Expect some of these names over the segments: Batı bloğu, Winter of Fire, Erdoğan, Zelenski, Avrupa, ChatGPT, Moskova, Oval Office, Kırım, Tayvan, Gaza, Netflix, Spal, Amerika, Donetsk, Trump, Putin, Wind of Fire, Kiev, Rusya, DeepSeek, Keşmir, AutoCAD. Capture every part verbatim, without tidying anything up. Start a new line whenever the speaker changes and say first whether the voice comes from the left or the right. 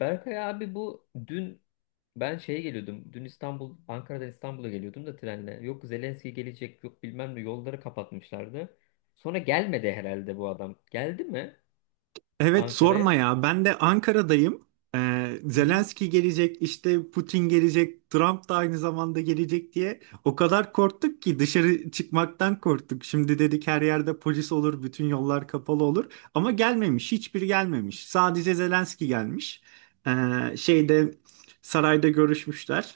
left: Berkay abi bu dün ben şeye geliyordum. Dün İstanbul, Ankara'dan İstanbul'a geliyordum da trenle. Yok Zelenski gelecek, yok bilmem ne yolları kapatmışlardı. Sonra gelmedi herhalde bu adam. Geldi mi
right: Evet sorma
left: Ankara'ya?
right: ya. Ben de Ankara'dayım. Ee,
left: Hı hı.
right: Zelenski gelecek, işte Putin gelecek, Trump da aynı zamanda gelecek diye o kadar korktuk ki dışarı çıkmaktan korktuk. Şimdi dedik her yerde polis olur, bütün yollar kapalı olur. Ama gelmemiş, hiçbir gelmemiş. Sadece Zelenski gelmiş. Ee, şeyde sarayda görüşmüşler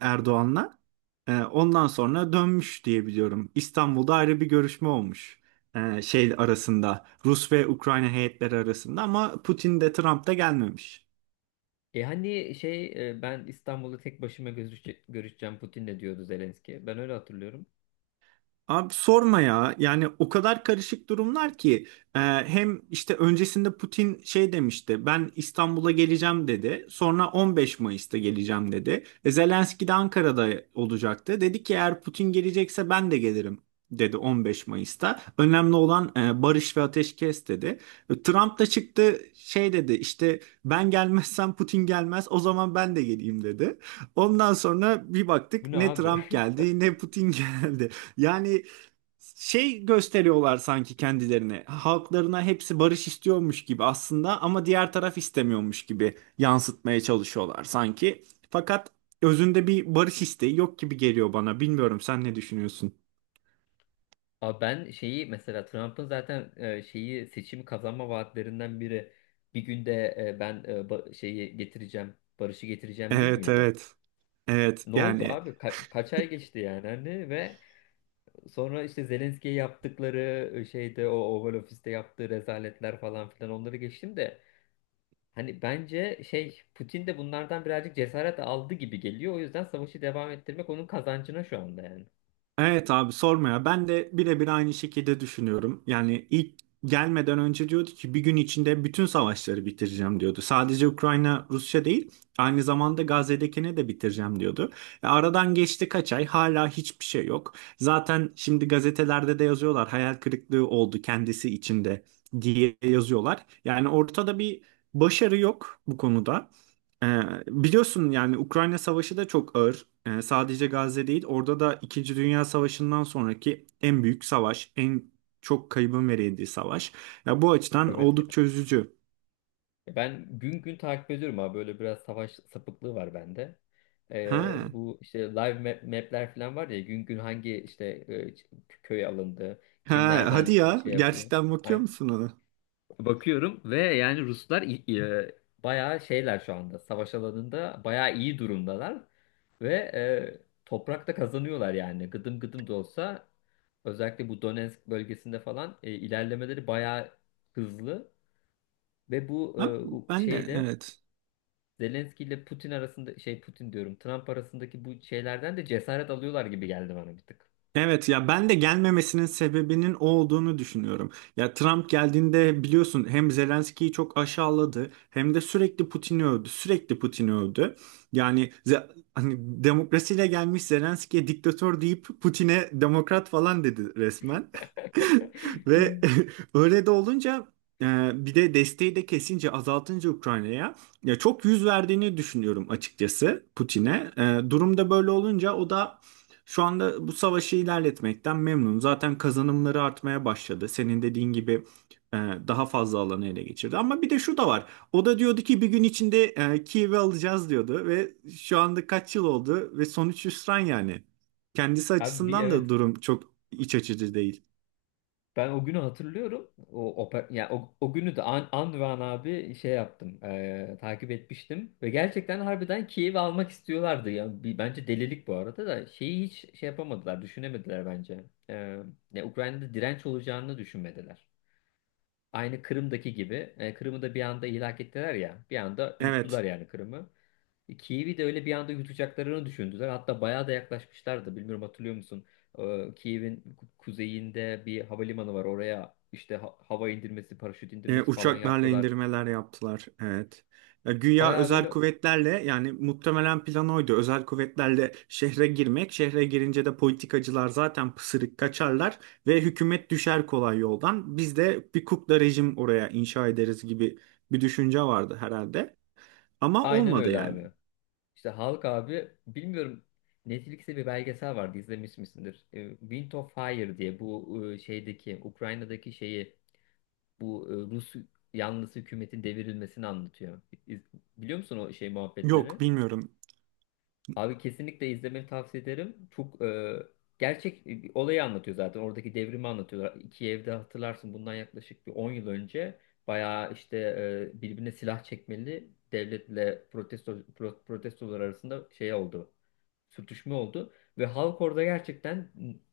right: Erdoğan'la. Ee, ondan sonra dönmüş diye biliyorum. İstanbul'da ayrı bir görüşme olmuş. Ee, şey arasında Rus ve Ukrayna heyetleri arasında ama Putin de Trump da gelmemiş.
left: E hani şey e, ben İstanbul'da tek başıma görüşe- görüşeceğim Putin'le diyordu Zelenski. Ben öyle hatırlıyorum.
right: Abi sorma ya. Yani o kadar karışık durumlar ki e, hem işte öncesinde Putin şey demişti. Ben İstanbul'a geleceğim dedi. Sonra on beş Mayıs'ta geleceğim dedi. E, Zelenski de Ankara'da olacaktı. Dedi ki eğer Putin gelecekse ben de gelirim dedi on beş Mayıs'ta. Önemli olan e, barış ve ateşkes dedi. E, Trump da çıktı şey dedi işte ben gelmezsem Putin gelmez o zaman ben de geleyim dedi. Ondan sonra bir
left: Bu
right: baktık
left: ne
right: ne
left: abi?
right: Trump geldi ne Putin geldi. Yani şey gösteriyorlar sanki kendilerini. Halklarına hepsi barış istiyormuş gibi aslında ama diğer taraf istemiyormuş gibi yansıtmaya çalışıyorlar sanki. Fakat özünde bir barış isteği yok gibi geliyor bana. Bilmiyorum sen ne düşünüyorsun?
left: Abi ben şeyi mesela Trump'ın zaten e, şeyi seçim kazanma vaatlerinden biri bir günde e, ben e, ba- şeyi getireceğim, barışı getireceğim değil
right: Evet,
left: miydi?
right: evet. Evet
left: Ne oldu
right: yani.
left: abi? Ka- kaç ay geçti yani hani ve sonra işte Zelenski'ye yaptıkları e, şeyde o Oval Office'te yaptığı rezaletler falan filan onları geçtim de hani bence şey Putin de bunlardan birazcık cesaret aldı gibi geliyor. O yüzden savaşı devam ettirmek onun kazancına şu anda yani.
right: Evet abi sorma ya. Ben de birebir aynı şekilde düşünüyorum. Yani ilk gelmeden önce diyordu ki bir gün içinde bütün savaşları bitireceğim diyordu. Sadece Ukrayna, Rusya değil, aynı zamanda Gazze'dekini de bitireceğim diyordu. E, aradan geçti kaç ay hala hiçbir şey yok. Zaten şimdi gazetelerde de yazıyorlar hayal kırıklığı oldu kendisi içinde diye yazıyorlar. Yani ortada bir başarı yok bu konuda. Ee, biliyorsun yani Ukrayna Savaşı da çok ağır. Ee, sadece Gazze değil, orada da İkinci Dünya Savaşı'ndan sonraki en büyük savaş, en çok kaybın verildiği savaş. Ya bu açıdan
left: Evet yani.
right: oldukça üzücü.
left: Ben gün gün takip ediyorum abi. Böyle biraz savaş sapıklığı var bende.
right: Ha,
left: Ee, bu işte live map- map'ler falan var ya gün gün hangi işte e, köy alındı, kim
right: ha, hadi
left: nereden
right: ya,
left: şey yapıyor.
right: gerçekten bakıyor musun ona?
left: Bakıyorum ve yani Ruslar i- e, bayağı şeyler şu anda. Savaş alanında bayağı iyi durumdalar. Ve e, toprakta kazanıyorlar yani. Gıdım gıdım da olsa özellikle bu Donetsk bölgesinde falan e, ilerlemeleri bayağı hızlı. Ve bu e,
right: Ha,
left: u-
right: ben de
left: şeyde
right: evet.
left: Zelenski ile Putin arasında şey Putin diyorum Trump arasındaki bu şeylerden de cesaret alıyorlar gibi geldi bana bir tık.
right: Evet ya ben de gelmemesinin sebebinin o olduğunu düşünüyorum. Ya Trump geldiğinde biliyorsun hem Zelenski'yi çok aşağıladı hem de sürekli Putin'i övdü. Sürekli Putin'i övdü. Yani ze- hani demokrasiyle gelmiş Zelenski'ye diktatör deyip Putin'e demokrat falan dedi resmen. Ve öyle de olunca e, bir de desteği de kesince azaltınca Ukrayna'ya ya çok yüz verdiğini düşünüyorum açıkçası Putin'e. E, durumda böyle olunca o da şu anda bu savaşı ilerletmekten memnun. Zaten kazanımları artmaya başladı. Senin dediğin gibi e, daha fazla alanı ele geçirdi. Ama bir de şu da var. O da diyordu ki bir gün içinde e, Kiev'i alacağız diyordu ve şu anda kaç yıl oldu ve sonuç hüsran yani. Kendisi
left: Abi, bir
right: açısından da
left: evet.
right: durum çok iç açıcı değil.
left: Ben o günü hatırlıyorum. O, oper, yani o, o günü de an, an ve an abi şey yaptım. Eee, takip etmiştim. Ve gerçekten harbiden Kiev'i almak istiyorlardı. Yani, bir, bence delilik bu arada da şeyi hiç şey yapamadılar. Düşünemediler bence. Eee, ya Ukrayna'da direnç olacağını düşünmediler. Aynı Kırım'daki gibi. e, Kırım'ı da bir anda ilhak ettiler ya. Bir anda yuttular
right: Evet.
left: yani Kırım'ı. Kiev'i de öyle bir anda yutacaklarını düşündüler. Hatta bayağı da yaklaşmışlardı. Bilmiyorum hatırlıyor musun? Ee, Kiev'in ku- kuzeyinde bir havalimanı var. Oraya işte ha- hava indirmesi, paraşüt
right: E,
left: indirmesi falan
right: uçaklarla
left: yaptılar.
right: indirmeler yaptılar. Evet. E, güya
left: Bayağı
right: özel
left: böyle
right: kuvvetlerle yani muhtemelen plan oydu. Özel kuvvetlerle şehre girmek. Şehre girince de politikacılar zaten pısırık kaçarlar ve hükümet düşer kolay yoldan. Biz de bir kukla rejim oraya inşa ederiz gibi bir düşünce vardı herhalde. Ama
left: aynen
right: olmadı
left: öyle
right: yani.
left: abi. İşte halk abi bilmiyorum, Netflix'te bir belgesel vardı, izlemiş misindir? Ee, Wind of Fire diye, bu e, şeydeki Ukrayna'daki şeyi, bu e, Rus yanlısı hükümetin devrilmesini anlatıyor. İz- Biliyor musun o şey
right: Yok
left: muhabbetleri?
right: bilmiyorum.
left: Abi kesinlikle izlemeni tavsiye ederim. Çok e, gerçek e, bir olayı anlatıyor zaten. Oradaki devrimi anlatıyorlar. İki evde hatırlarsın, bundan yaklaşık bir on yıl önce bayağı işte e, birbirine silah çekmeli devletle protesto, pro- protestolar arasında şey oldu. Sürtüşme oldu. Ve halk orada gerçekten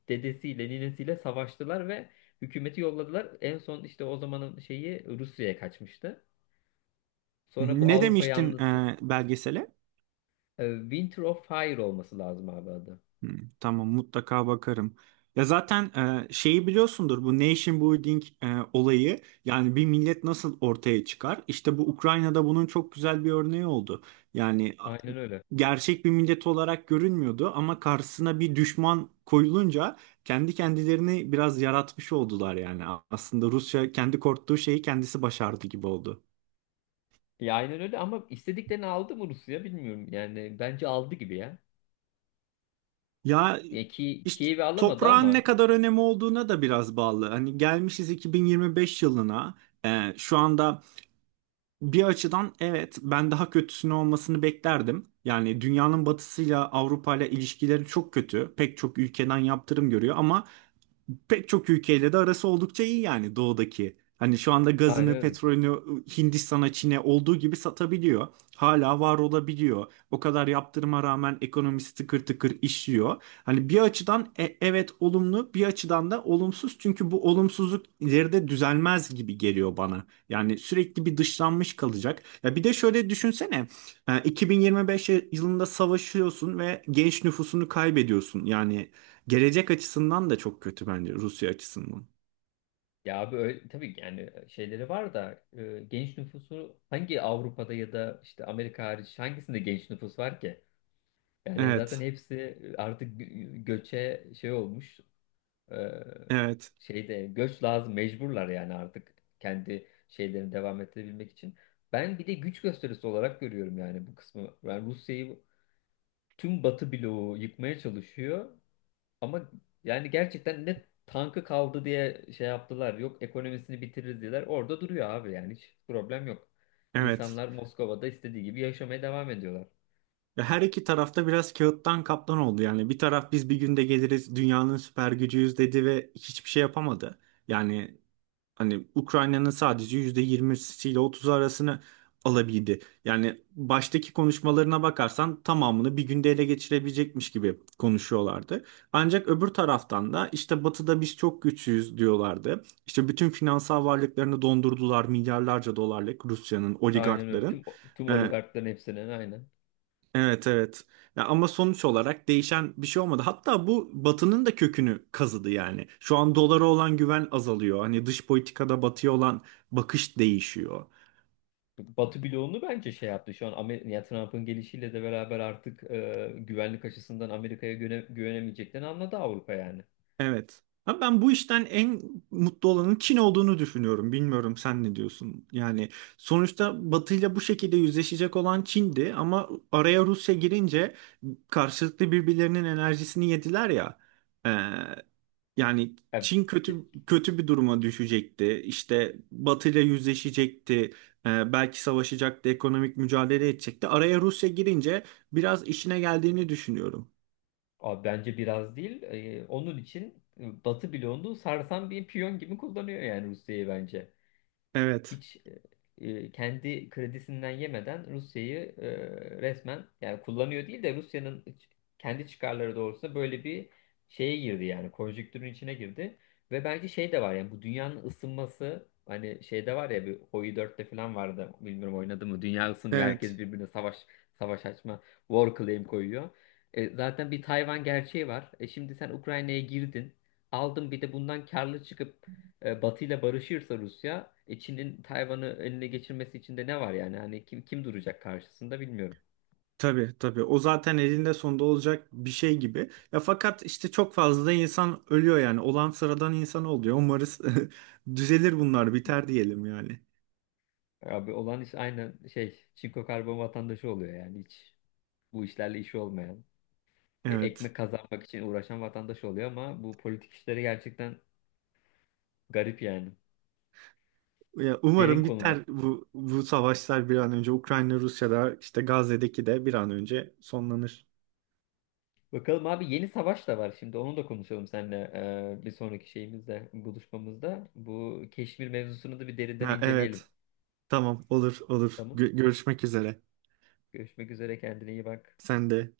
left: dedesiyle ninesiyle savaştılar ve hükümeti yolladılar. En son işte o zamanın şeyi Rusya'ya kaçmıştı. Sonra bu
right: Ne
left: Avrupa
right: demiştin
left: yanlısı.
right: e, belgesele?
left: e, Winter of Fire olması lazım abi adı.
right: Hmm, tamam mutlaka bakarım. Ya zaten e, şeyi biliyorsundur bu nation building e, olayı yani bir millet nasıl ortaya çıkar? İşte bu Ukrayna'da bunun çok güzel bir örneği oldu. Yani a-
left: Aynen öyle.
right: gerçek bir millet olarak görünmüyordu ama karşısına bir düşman koyulunca kendi kendilerini biraz yaratmış oldular yani. A- Aslında Rusya kendi korktuğu şeyi kendisi başardı gibi oldu.
left: Ya aynen öyle ama istediklerini aldı mı Rusya, bilmiyorum. Yani bence aldı gibi ya.
right: Ya
left: Ya ki
right: işte
left: Kiev'i alamadı
right: toprağın ne
left: ama...
right: kadar önemi olduğuna da biraz bağlı. Hani gelmişiz iki bin yirmi beş yılına. Ee, şu anda bir açıdan evet ben daha kötüsünü olmasını beklerdim. Yani dünyanın batısıyla Avrupa ile ilişkileri çok kötü. Pek çok ülkeden yaptırım görüyor ama pek çok ülkeyle de arası oldukça iyi yani doğudaki. Hani şu anda
left: Aynen
right: gazını,
left: öyle.
right: petrolünü Hindistan'a, Çin'e olduğu gibi satabiliyor. Hala var olabiliyor. O kadar yaptırıma rağmen ekonomisi tıkır tıkır işliyor. Hani bir açıdan e- evet olumlu, bir açıdan da olumsuz. Çünkü bu olumsuzluk ileride düzelmez gibi geliyor bana. Yani sürekli bir dışlanmış kalacak. Ya bir de şöyle düşünsene. e, iki bin yirmi beş yılında savaşıyorsun ve genç nüfusunu kaybediyorsun. Yani gelecek açısından da çok kötü bence Rusya açısından.
left: Ya abi öyle, tabii ki yani şeyleri var da e, genç nüfusu hangi Avrupa'da ya da işte Amerika hariç hangisinde genç nüfus var ki? Yani zaten
right: Evet,
left: hepsi artık gö- göçe şey olmuş. e,
right: evet,
left: şeyde göç lazım, mecburlar yani artık kendi şeylerini devam ettirebilmek için. Ben bir de güç gösterisi olarak görüyorum yani bu kısmı. Ben Rusya'yı tüm Batı bloğu yıkmaya çalışıyor. Ama yani gerçekten ne tankı kaldı diye şey yaptılar. Yok ekonomisini bitiririz diyorlar. Orada duruyor abi yani hiç problem yok.
right: evet.
left: İnsanlar Moskova'da istediği gibi yaşamaya devam ediyorlar.
right: Ve her iki tarafta biraz kağıttan kaplan oldu. Yani bir taraf biz bir günde geliriz dünyanın süper gücüyüz dedi ve hiçbir şey yapamadı. Yani hani Ukrayna'nın sadece yüzde yirmisi ile otuzu arasını alabildi. Yani baştaki konuşmalarına bakarsan tamamını bir günde ele geçirebilecekmiş gibi konuşuyorlardı. Ancak öbür taraftan da işte Batı'da biz çok güçlüyüz diyorlardı. İşte bütün finansal varlıklarını dondurdular milyarlarca dolarlık Rusya'nın,
left: Aynen öyle.
right: oligarkların.
left: Tüm, tüm oligarkların hepsinin aynen.
right: Evet, evet. Ya ama sonuç olarak değişen bir şey olmadı. Hatta bu Batı'nın da kökünü kazıdı yani. Şu an dolara olan güven azalıyor. Hani dış politikada Batı'ya olan bakış değişiyor.
left: Batı bloğunu bence şey yaptı. Şu an Amer ya Trump'ın gelişiyle de beraber artık e, güvenlik açısından Amerika'ya güvene- güvenemeyeceklerini anladı Avrupa yani.
right: Evet. Ama ben bu işten en mutlu olanın Çin olduğunu düşünüyorum. Bilmiyorum sen ne diyorsun? Yani sonuçta Batı ile bu şekilde yüzleşecek olan Çin'di ama araya Rusya girince karşılıklı birbirlerinin enerjisini yediler ya. Ee, yani
left: Yani,
right: Çin kötü kötü bir duruma düşecekti. İşte Batı ile yüzleşecekti. Ee, belki savaşacaktı, ekonomik mücadele edecekti. Araya Rusya girince biraz işine geldiğini düşünüyorum.
left: abi, bence biraz değil. Ee, onun için e, Batı bloğunu sarsan bir piyon gibi kullanıyor yani Rusya'yı bence
right: Evet.
left: hiç e, e, kendi kredisinden yemeden Rusya'yı e, resmen yani kullanıyor değil de Rusya'nın kendi çıkarları doğrultusunda böyle bir şeye girdi yani konjüktürün içine girdi ve bence şey de var yani bu dünyanın ısınması, hani şeyde var ya bir Hoi dörtte falan vardı bilmiyorum oynadı mı, dünya ısınıyor herkes
right: Evet.
left: birbirine savaş savaş açma war claim koyuyor. E, zaten bir Tayvan gerçeği var. E şimdi sen Ukrayna'ya girdin. Aldın bir de bundan karlı çıkıp e, Batı ile barışırsa Rusya, e, Çin'in Tayvan'ı eline geçirmesi için de ne var yani? Hani kim kim duracak karşısında, bilmiyorum.
right: Tabii tabii o zaten elinde sonunda olacak bir şey gibi. Ya fakat işte çok fazla da insan ölüyor yani. Olan sıradan insan oluyor. Umarız düzelir bunlar biter diyelim yani.
left: Abi olan iş aynen şey, çinko karbon vatandaşı oluyor yani hiç bu işlerle işi olmayan. e,
right: Evet.
left: ekmek kazanmak için uğraşan vatandaş oluyor ama bu politik işleri gerçekten garip yani.
right: Ya
left: Derin
right: umarım
left: konular.
right: biter bu bu savaşlar bir an önce Ukrayna Rusya'da işte Gazze'deki de bir an önce sonlanır.
left: Bakalım abi, yeni savaş da var şimdi onu da konuşalım seninle e, bir sonraki şeyimizde, buluşmamızda. Bu Keşmir mevzusunu da bir derinden
right: Ha,
left: inceleyelim.
right: evet. Tamam, olur olur.
left: Tamam.
right: Gö- görüşmek üzere.
left: Görüşmek üzere, kendine iyi bak.
right: Sen de.